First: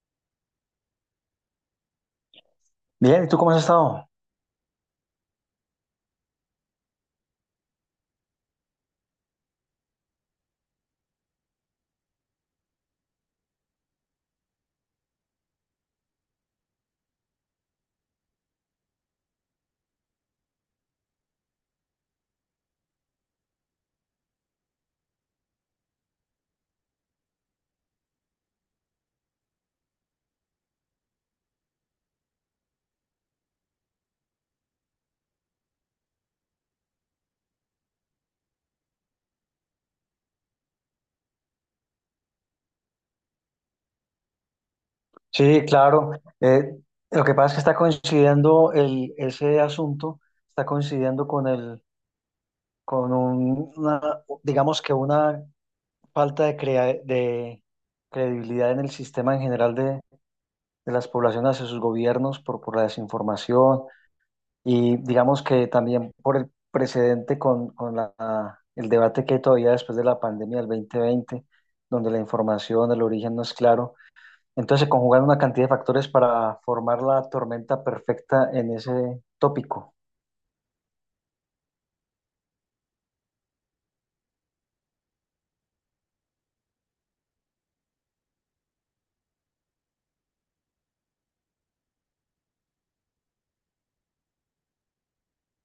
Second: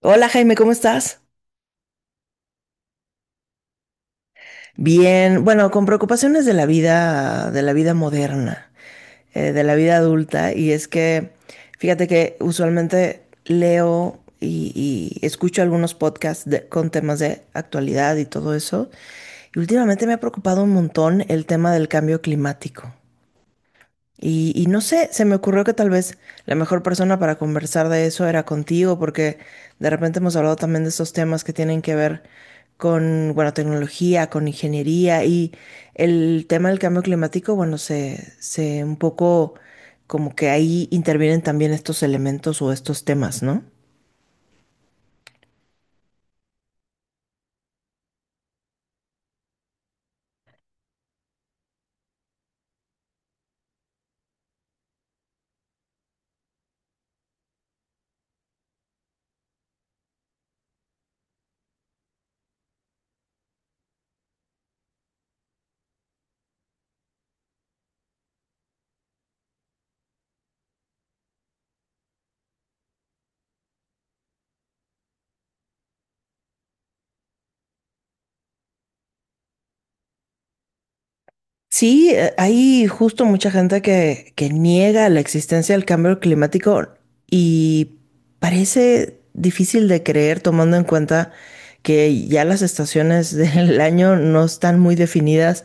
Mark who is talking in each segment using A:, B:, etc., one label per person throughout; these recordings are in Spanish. A: Hola Jaime, ¿cómo estás?
B: Bien, ¿y tú cómo has estado?
A: Bien, bueno, con preocupaciones de la vida moderna, de la vida adulta, y es que, fíjate que usualmente leo y escucho algunos con temas de actualidad y todo eso, y últimamente me ha preocupado un montón el tema del cambio climático. Y no sé, se me ocurrió que tal vez la mejor persona para conversar de eso era contigo, porque de repente hemos hablado también de estos temas que tienen que ver con, bueno, tecnología, con ingeniería y el tema del cambio climático. Bueno, se un poco como que ahí intervienen también estos elementos o estos temas, ¿no?
B: Sí, claro. eh, lo que pasa es que está coincidiendo ese asunto, está coincidiendo con el, con un- una, digamos que una falta de credibilidad en el sistema en general de las poblaciones hacia sus gobiernos por la desinformación y digamos que también por el precedente el debate que hay todavía después de la pandemia del 2020, donde la información, el origen no es claro. Entonces se conjugan una cantidad de factores para formar la tormenta perfecta en ese tópico.
A: Sí, hay justo mucha gente que niega la existencia del cambio climático y parece difícil de creer tomando en cuenta que ya las estaciones del año no están muy definidas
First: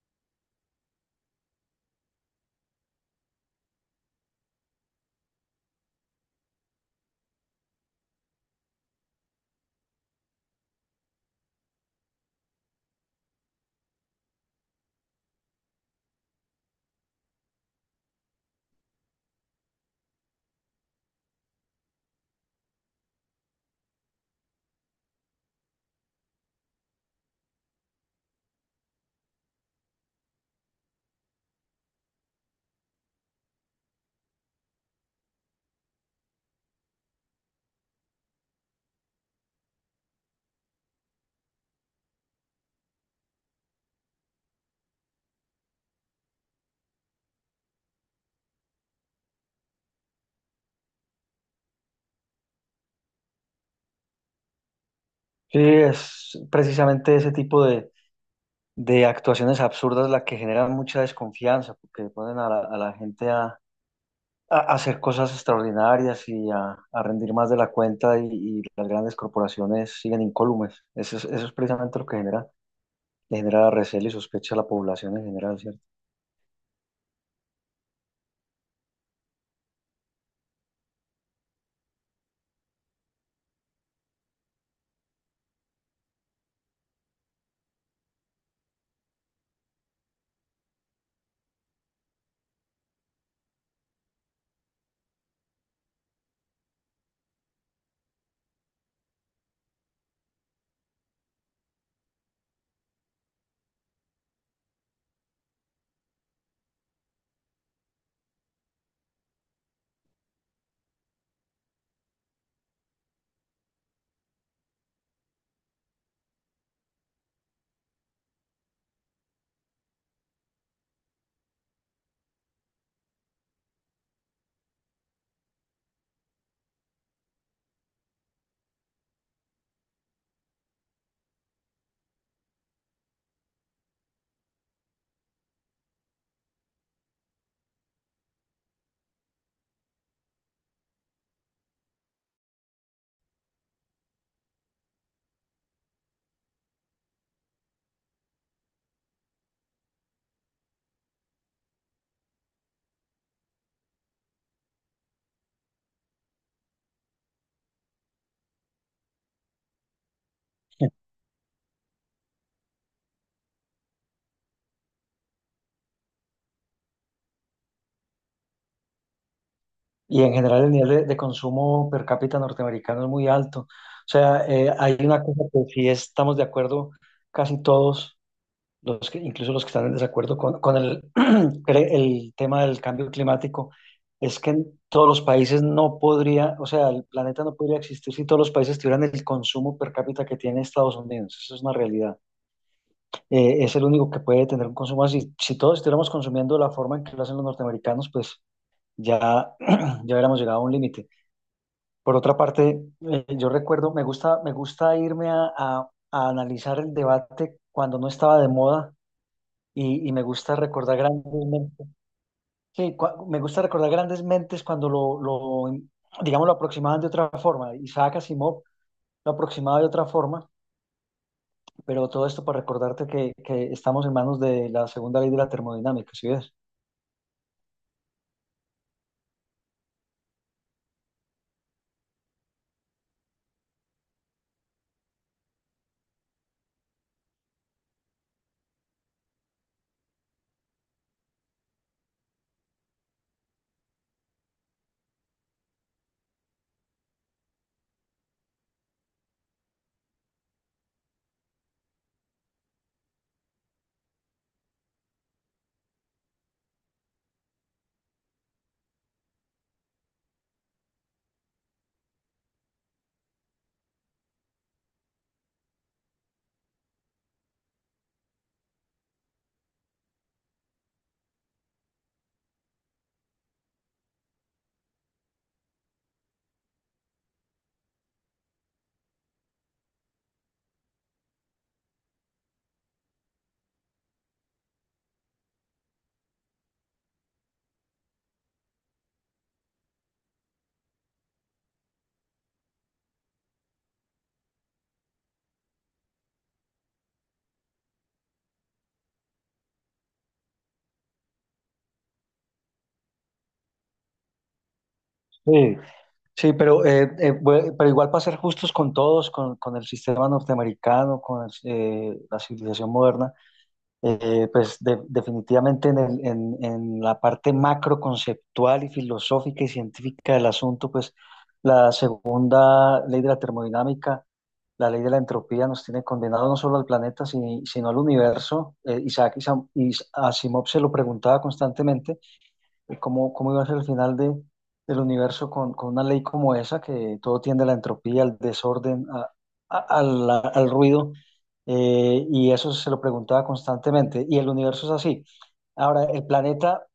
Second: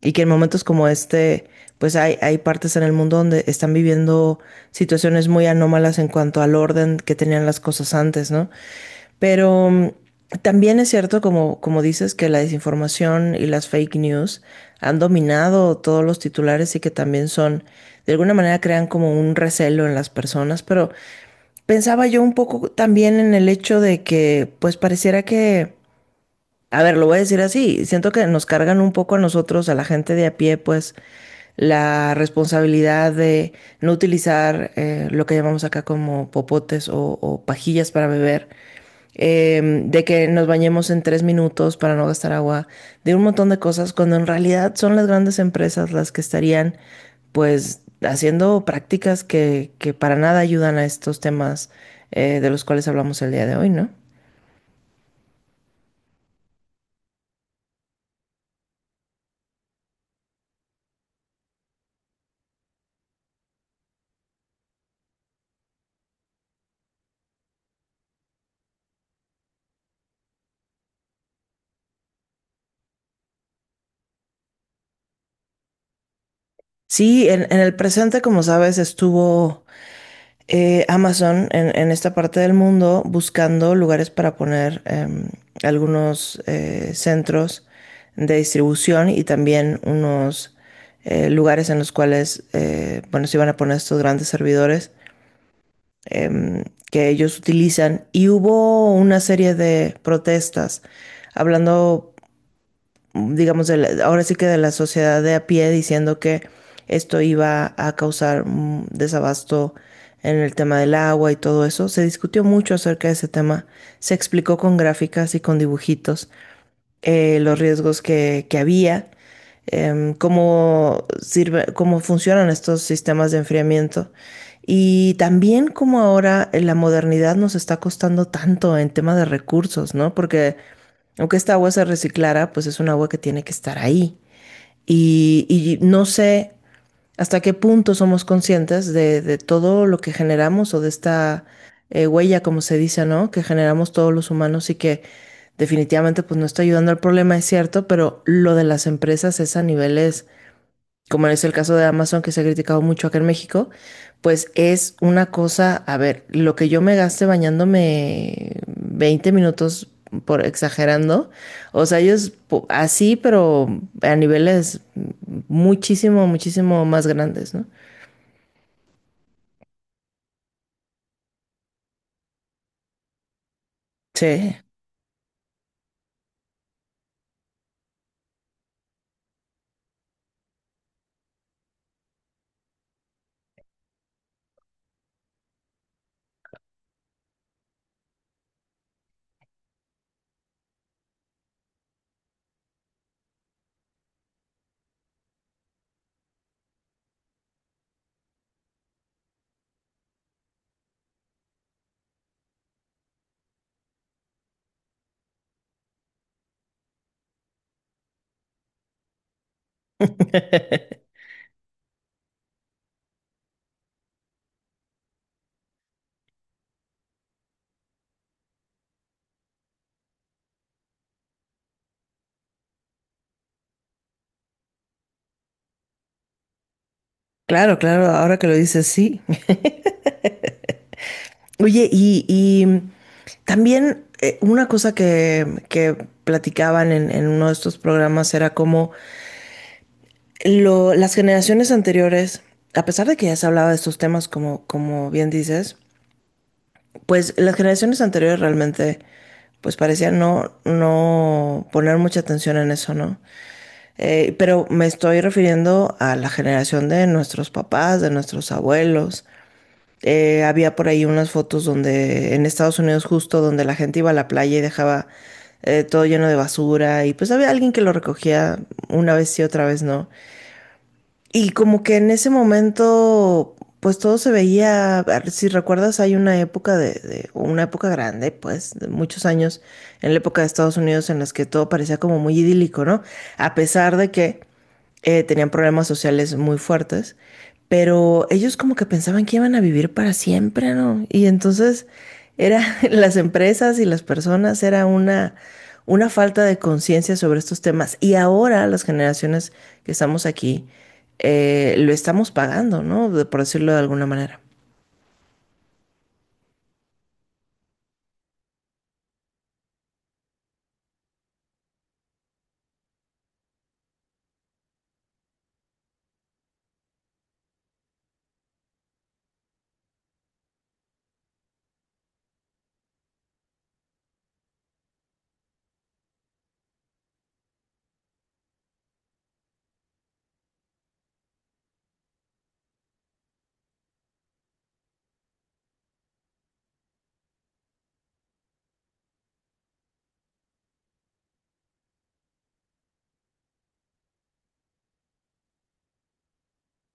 A: y que en momentos como este, pues hay partes en el mundo donde están viviendo situaciones muy anómalas en cuanto al orden que tenían las cosas antes, ¿no? Pero también es cierto, como dices, que la desinformación y las fake news han dominado todos los titulares y que también son, de alguna manera, crean como un recelo en las personas. Pero pensaba yo un poco también en el hecho de que, pues pareciera que a ver, lo voy a decir así, siento que nos cargan un poco a nosotros, a la gente de a pie, pues la responsabilidad de no utilizar, lo que llamamos acá como popotes o pajillas para beber, de que nos bañemos en tres minutos para no gastar agua, de un montón de cosas, cuando en realidad son las grandes empresas las que estarían pues haciendo prácticas que para nada ayudan a estos temas, de los cuales hablamos el día de hoy, ¿no?
B: Sí, es precisamente ese tipo de actuaciones absurdas la que generan mucha desconfianza, porque ponen a la gente a hacer cosas extraordinarias y a rendir más de la cuenta y las grandes corporaciones siguen incólumes. Eso es precisamente lo que genera, le genera recelo y sospecha a la población en general, ¿cierto?
A: Sí, en el presente, como sabes, estuvo, Amazon en esta parte del mundo buscando lugares para poner, algunos centros de distribución y también unos lugares en los cuales, bueno, se iban a poner estos grandes servidores em, que ellos utilizan. Y hubo una serie de protestas hablando, digamos, ahora sí que de la sociedad de a pie diciendo que esto iba a causar un desabasto en el tema del agua y todo eso. Se discutió mucho acerca de ese tema, se explicó con gráficas y con dibujitos los riesgos que había, cómo sirve, cómo funcionan estos sistemas de enfriamiento. Y también como ahora, la modernidad nos está costando tanto en tema de recursos, ¿no? Porque aunque esta agua se reciclara, pues es un agua que tiene que estar ahí. Y no sé hasta qué punto somos conscientes de todo lo que generamos o de esta, huella, como se dice, ¿no? Que generamos todos los humanos y que definitivamente pues no está ayudando al problema, es cierto, pero lo de las empresas es a niveles como es el caso de Amazon que se ha criticado mucho acá en México, pues es una cosa, a ver, lo que yo me gaste bañándome 20 minutos por exagerando, o sea, así, pero a niveles muchísimo, muchísimo más grandes, ¿no?
B: Y en general el nivel de consumo per cápita norteamericano es muy alto. O sea,
A: Sí.
B: hay una cosa que sí estamos de acuerdo casi todos, los que, incluso los que están en desacuerdo con el tema del cambio climático, es que en todos los países no podría, o sea, el planeta no podría existir si todos los países tuvieran el consumo per cápita que tiene Estados Unidos. Eso es una realidad. Es el único que puede tener un consumo así. Si todos estuviéramos consumiendo de la forma en que lo hacen los norteamericanos, pues ya, ya hubiéramos llegado a un límite. Por otra parte, yo recuerdo, me gusta irme a analizar el debate cuando no estaba de moda y me gusta recordar grandes mentes. Sí, me gusta recordar grandes mentes cuando digamos, lo aproximaban de otra forma. Isaac Asimov lo aproximaba de otra forma, pero todo esto para recordarte que estamos en manos de la segunda ley de la termodinámica, ¿Sí ves?
A: Claro, claro, ahora que lo dices, sí. Oye, y también, una cosa que platicaban en uno de estos programas era cómo las generaciones anteriores, a pesar de que ya se hablaba de estos temas como, como bien dices, pues las generaciones anteriores realmente, pues parecían no poner mucha atención en eso, ¿no? Pero me estoy refiriendo a la generación de nuestros papás, de nuestros abuelos. Había por ahí unas fotos donde en Estados Unidos justo donde la gente iba a la playa y dejaba, todo lleno de basura y pues había alguien que lo recogía una vez sí, otra vez no. Y como que en ese momento, pues todo se veía, a ver, si recuerdas, hay una época una época grande, pues, de muchos años, en la época de Estados Unidos, en las que todo parecía como muy idílico, ¿no? A pesar de que, tenían problemas sociales muy fuertes, pero ellos como que pensaban que iban a vivir para siempre, ¿no? Y entonces era las empresas y las personas era una falta de conciencia sobre estos temas y ahora las generaciones que estamos aquí, lo estamos pagando, ¿no? De... por decirlo de alguna manera.
B: Sí, sí, pero igual para ser justos con todos, con el sistema norteamericano, la civilización moderna, pues definitivamente en la parte macro conceptual y filosófica y científica del asunto, pues la segunda ley de la termodinámica, la ley de la entropía, nos tiene condenado no solo al planeta, sino al universo. Isaac Asimov se lo preguntaba constantemente. ¿Cómo iba a ser el final del universo con una ley como esa, que todo tiende a la entropía, al desorden, al ruido? Y eso se lo preguntaba constantemente. Y el universo es así. Ahora, el planeta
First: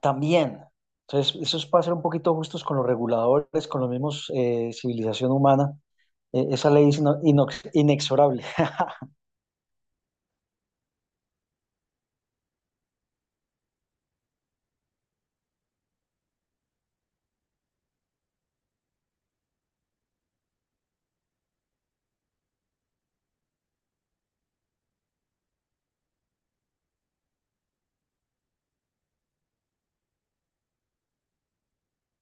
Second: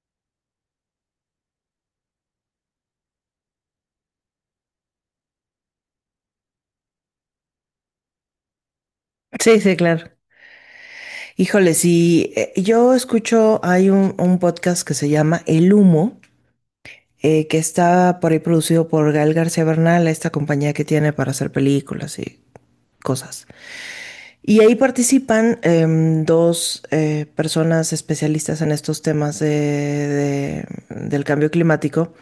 B: también. Entonces, eso es para ser un poquito justos con los reguladores, con los mismos civilización humana. Esa ley es inexorable.
A: Sí, sí, claro. Híjole, si yo escucho, hay un podcast que se llama El Humo, que está por ahí producido por Gael García Bernal, esta compañía que tiene para hacer películas y cosas. Y ahí participan, dos, personas especialistas en estos temas del cambio climático,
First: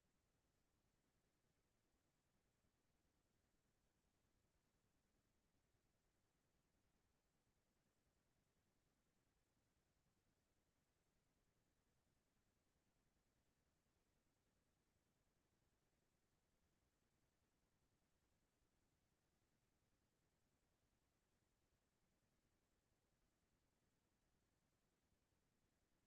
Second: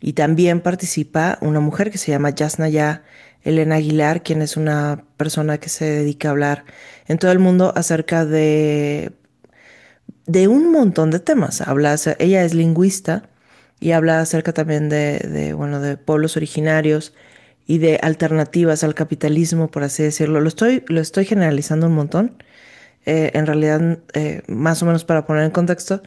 A: y también participa una mujer que se llama Yasnaya Elena Aguilar, quien es una persona que se dedica a hablar en todo el mundo acerca de un montón de temas. Habla, ella es lingüista y habla acerca también de, bueno, de pueblos originarios y de alternativas al capitalismo, por así decirlo. Lo estoy generalizando un montón. En realidad, más o menos para poner en contexto,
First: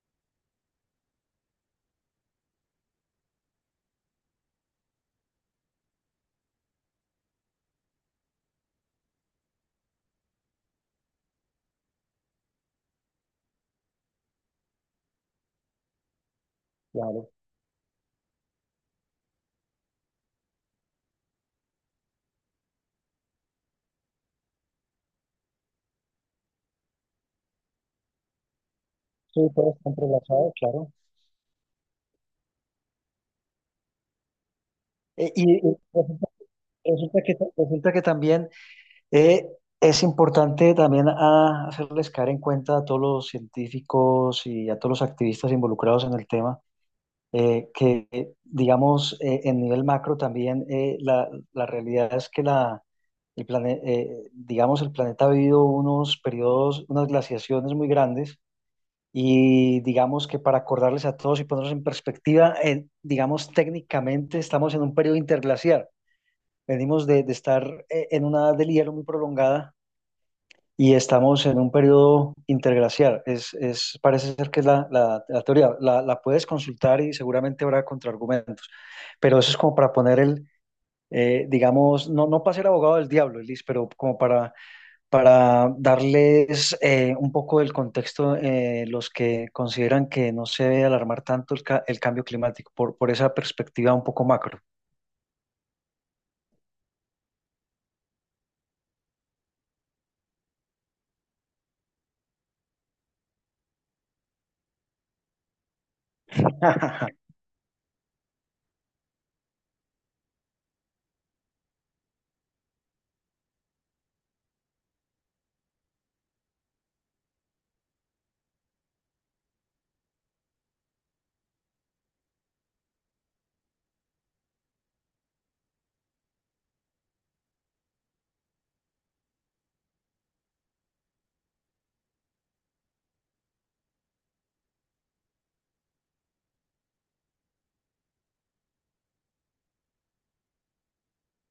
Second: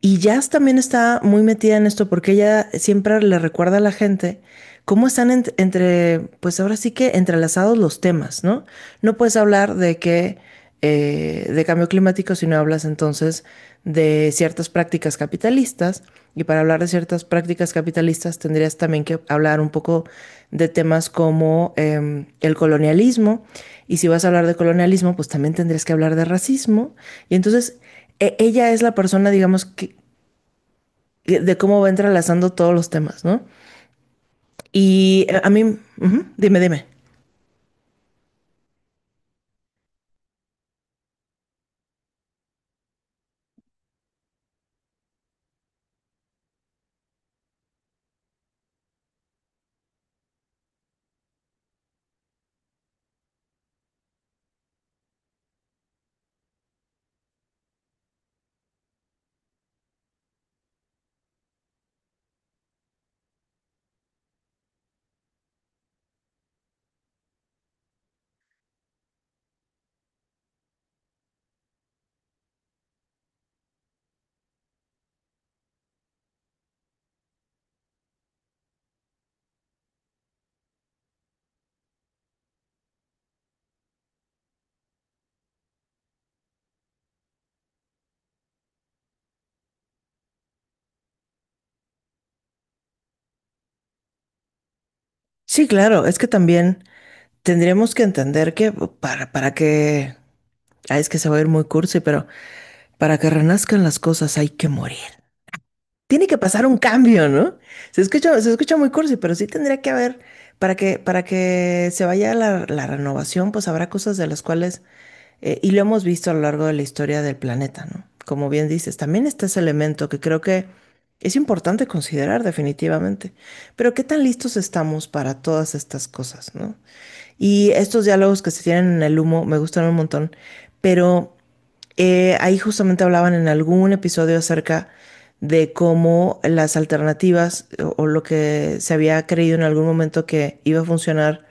A: y Jazz también está muy metida en esto porque ella siempre le recuerda a la gente cómo están pues ahora sí que entrelazados los temas, ¿no? No puedes hablar de que, de cambio climático si no hablas entonces de ciertas prácticas capitalistas. Y para hablar de ciertas
B: Claro.
A: prácticas capitalistas tendrías también que hablar un poco de temas como, el colonialismo. Y si vas a hablar de colonialismo, pues también tendrías que hablar de racismo. Y entonces ella es la persona,
B: Sí,
A: digamos,
B: todo está entrelazado, claro.
A: de cómo va entrelazando todos los temas, ¿no? Y
B: Eh, y
A: a mí,
B: y
A: ujú,
B: resulta,
A: dime, dime.
B: resulta que, resulta que también. Eh, es importante también hacerles caer en cuenta a todos los científicos y a todos los activistas involucrados en el tema, que, digamos, en nivel macro también, la la realidad es que digamos, el planeta ha vivido unos periodos, unas glaciaciones muy grandes y digamos que para acordarles a todos y ponernos en perspectiva, digamos, técnicamente estamos en un periodo interglaciar. Venimos de estar en una edad del hielo muy prolongada y estamos en un periodo interglaciar. Parece ser que es la teoría. La puedes consultar y seguramente habrá contraargumentos. Pero eso es como para poner digamos, no, no para ser abogado del diablo, Elis, pero como para, darles un poco del contexto los que consideran que no se debe alarmar tanto el cambio climático por esa perspectiva un poco macro.
A: Sí, claro, es que también tendríamos que entender que oh, para que, ah, es que se va a ir muy cursi, pero para que renazcan las cosas hay que morir. Tiene que pasar un cambio, ¿no? Se escucha muy cursi, pero sí tendría que haber, para que se vaya la, la renovación, pues habrá cosas de las cuales... y lo hemos visto a lo largo de la historia del planeta, ¿no? Como bien dices, también está ese elemento que creo que es importante considerar definitivamente. Pero ¿qué tan listos estamos para todas estas cosas, ¿no? Y estos diálogos que se tienen en El Humo me gustan un montón, pero, ahí justamente hablaban en algún episodio acerca de cómo las alternativas o lo que se había creído en algún momento que iba a funcionar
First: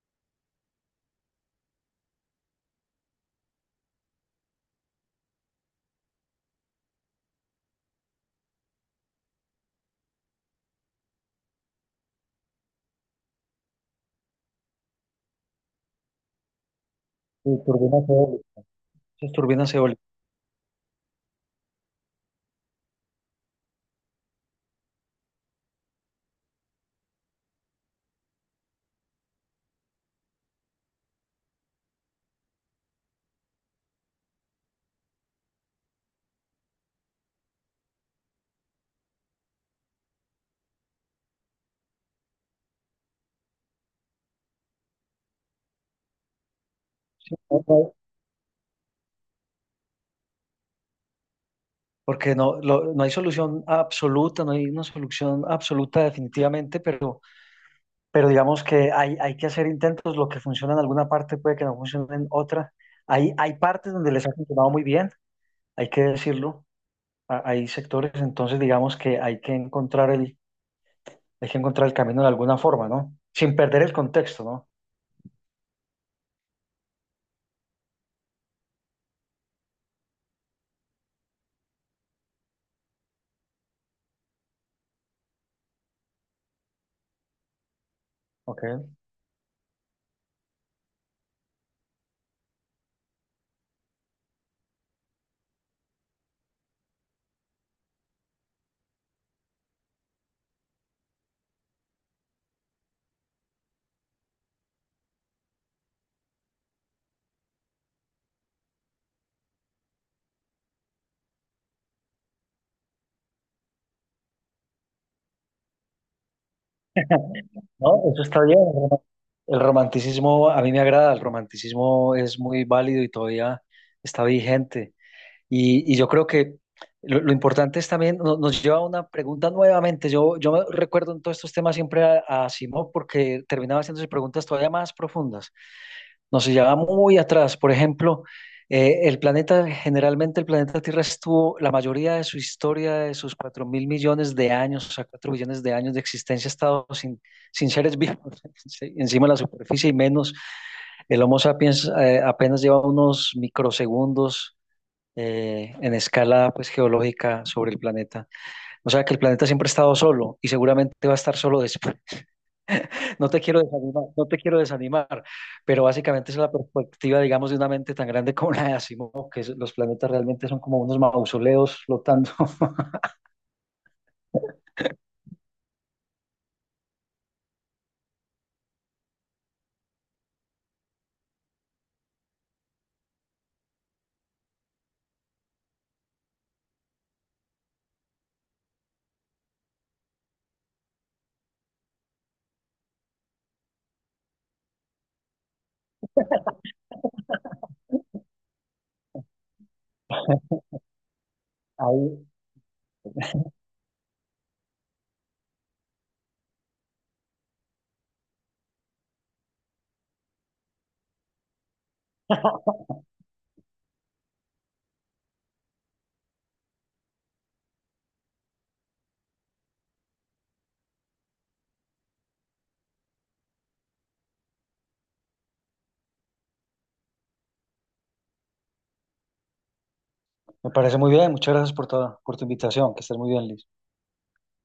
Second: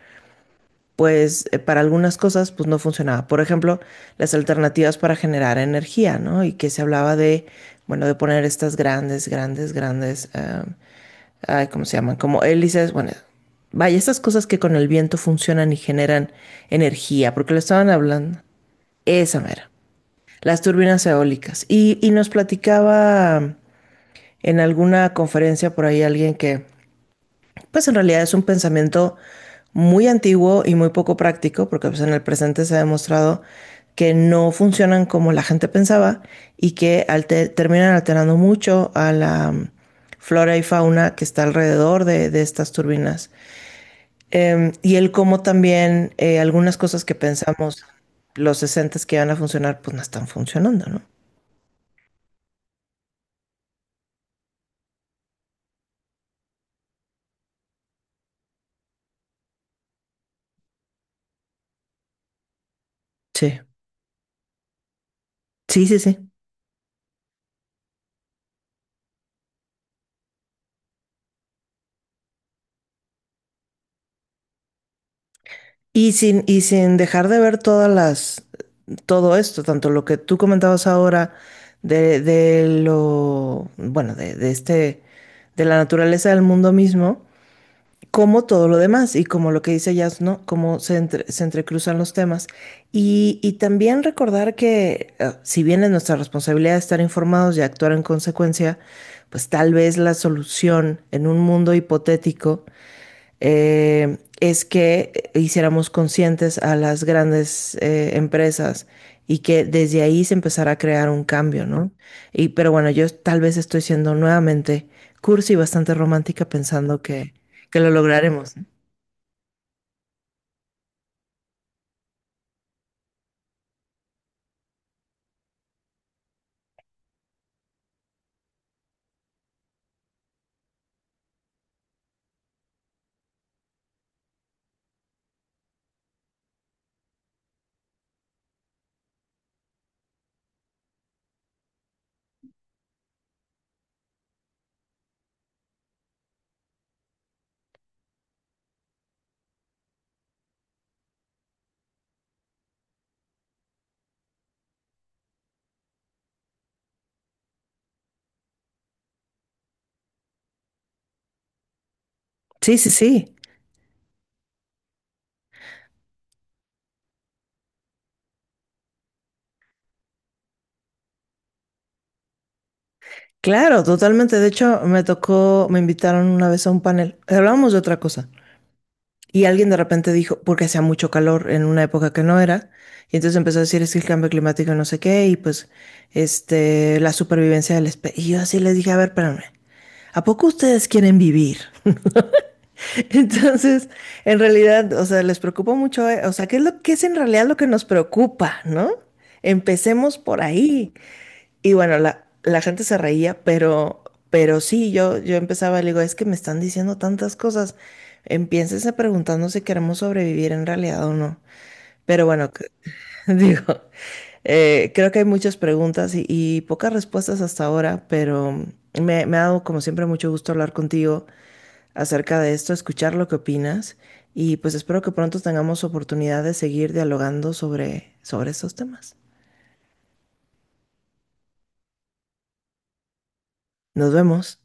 A: pues, para algunas cosas pues no funcionaba. Por ejemplo, las alternativas para generar energía, ¿no? Y que se hablaba de, bueno, de poner estas grandes, ay, ¿cómo se llaman? Como hélices, bueno, vaya, estas cosas que con el viento funcionan y generan energía,
B: Sí,
A: porque lo estaban
B: turbinas
A: hablando.
B: eólicas. Esas
A: Esa mera.
B: turbinas eólicas.
A: Las turbinas eólicas. Y nos platicaba en alguna conferencia por ahí alguien que pues en realidad es un pensamiento muy antiguo y muy poco práctico, porque pues en el presente se ha demostrado que no funcionan como la gente pensaba y que terminan alterando mucho a la, flora y fauna que está alrededor de estas turbinas. Y el cómo también, algunas cosas que pensamos
B: ¿No?
A: los 60 que iban a funcionar, pues no están funcionando, ¿no?
B: Porque no, no hay solución absoluta, no hay una solución absoluta definitivamente, pero digamos que hay que hacer intentos, lo que funciona en alguna parte puede que no funcione en otra. Hay
A: Sí,
B: partes donde les ha funcionado muy bien,
A: sí,
B: hay
A: sí,
B: que
A: sí.
B: decirlo, hay sectores, entonces digamos que hay que encontrar el camino de alguna forma, ¿no? Sin perder el contexto, ¿no?
A: Y sin dejar de ver todas las, todo esto, tanto lo que tú comentabas ahora de lo, bueno, de este, de la naturaleza del mundo mismo, como todo lo
B: Ok.
A: demás y como lo que dice Jazz, ¿no? Cómo se, se entrecruzan los temas. Y también recordar que, si bien es nuestra responsabilidad estar informados y actuar en consecuencia, pues tal vez la solución en un mundo hipotético, es que hiciéramos conscientes a las grandes, empresas y que desde ahí se empezara a crear un cambio, ¿no? Y, pero bueno, yo tal vez estoy siendo nuevamente cursi y bastante romántica pensando que lo
B: No, eso está
A: lograremos,
B: bien.
A: ¿no?
B: ¿No? El romanticismo a mí me agrada, el romanticismo es muy válido y todavía está vigente. Y yo creo que lo importante es también, nos lleva a una pregunta nuevamente. Yo me recuerdo en todos estos temas siempre a Simón porque terminaba haciéndose preguntas todavía más profundas. Nos llevaba muy atrás. Por ejemplo, el planeta, generalmente el planeta Tierra estuvo, la mayoría de su historia, de sus 4.000 millones de años, o sea, 4 billones de años de existencia, ha estado sin, sin seres vivos sí, encima de la superficie y menos. El Homo sapiens apenas lleva unos microsegundos en escala pues geológica sobre el planeta. O sea que el planeta siempre ha estado solo y seguramente va a estar solo después.
A: Sí, sí,
B: No
A: sí.
B: te quiero desanimar, no te quiero desanimar, pero básicamente esa es la perspectiva, digamos, de una mente tan grande como la de Asimov, los planetas realmente son como unos mausoleos flotando
A: Claro, totalmente. De hecho, me tocó, me invitaron una vez a un panel. Hablábamos de otra cosa, y alguien de repente dijo, porque hacía mucho calor en una época que no era, y entonces empezó a decir, es que el cambio climático no sé qué, y pues, este, la supervivencia del especie. Y yo así les dije, a ver, espérame, ¿a poco ustedes quieren vivir? Entonces, en realidad, o sea, les preocupa mucho, o sea, ¿qué es lo que es en realidad lo que nos preocupa, ¿no? Empecemos por ahí. Y bueno,
B: ahí.
A: la gente se reía, pero sí, yo empezaba, le digo, es que me están diciendo tantas cosas. Empiénsense preguntando si queremos sobrevivir en realidad o no. Pero bueno, digo, creo que hay muchas preguntas y pocas respuestas hasta ahora, pero me ha dado como siempre mucho gusto hablar contigo acerca de esto, escuchar lo que opinas y pues espero que pronto tengamos oportunidad de seguir dialogando sobre, sobre estos temas.
B: Me parece muy bien, muchas gracias por toda, por tu invitación, que estés muy bien, Liz.
A: Nos vemos.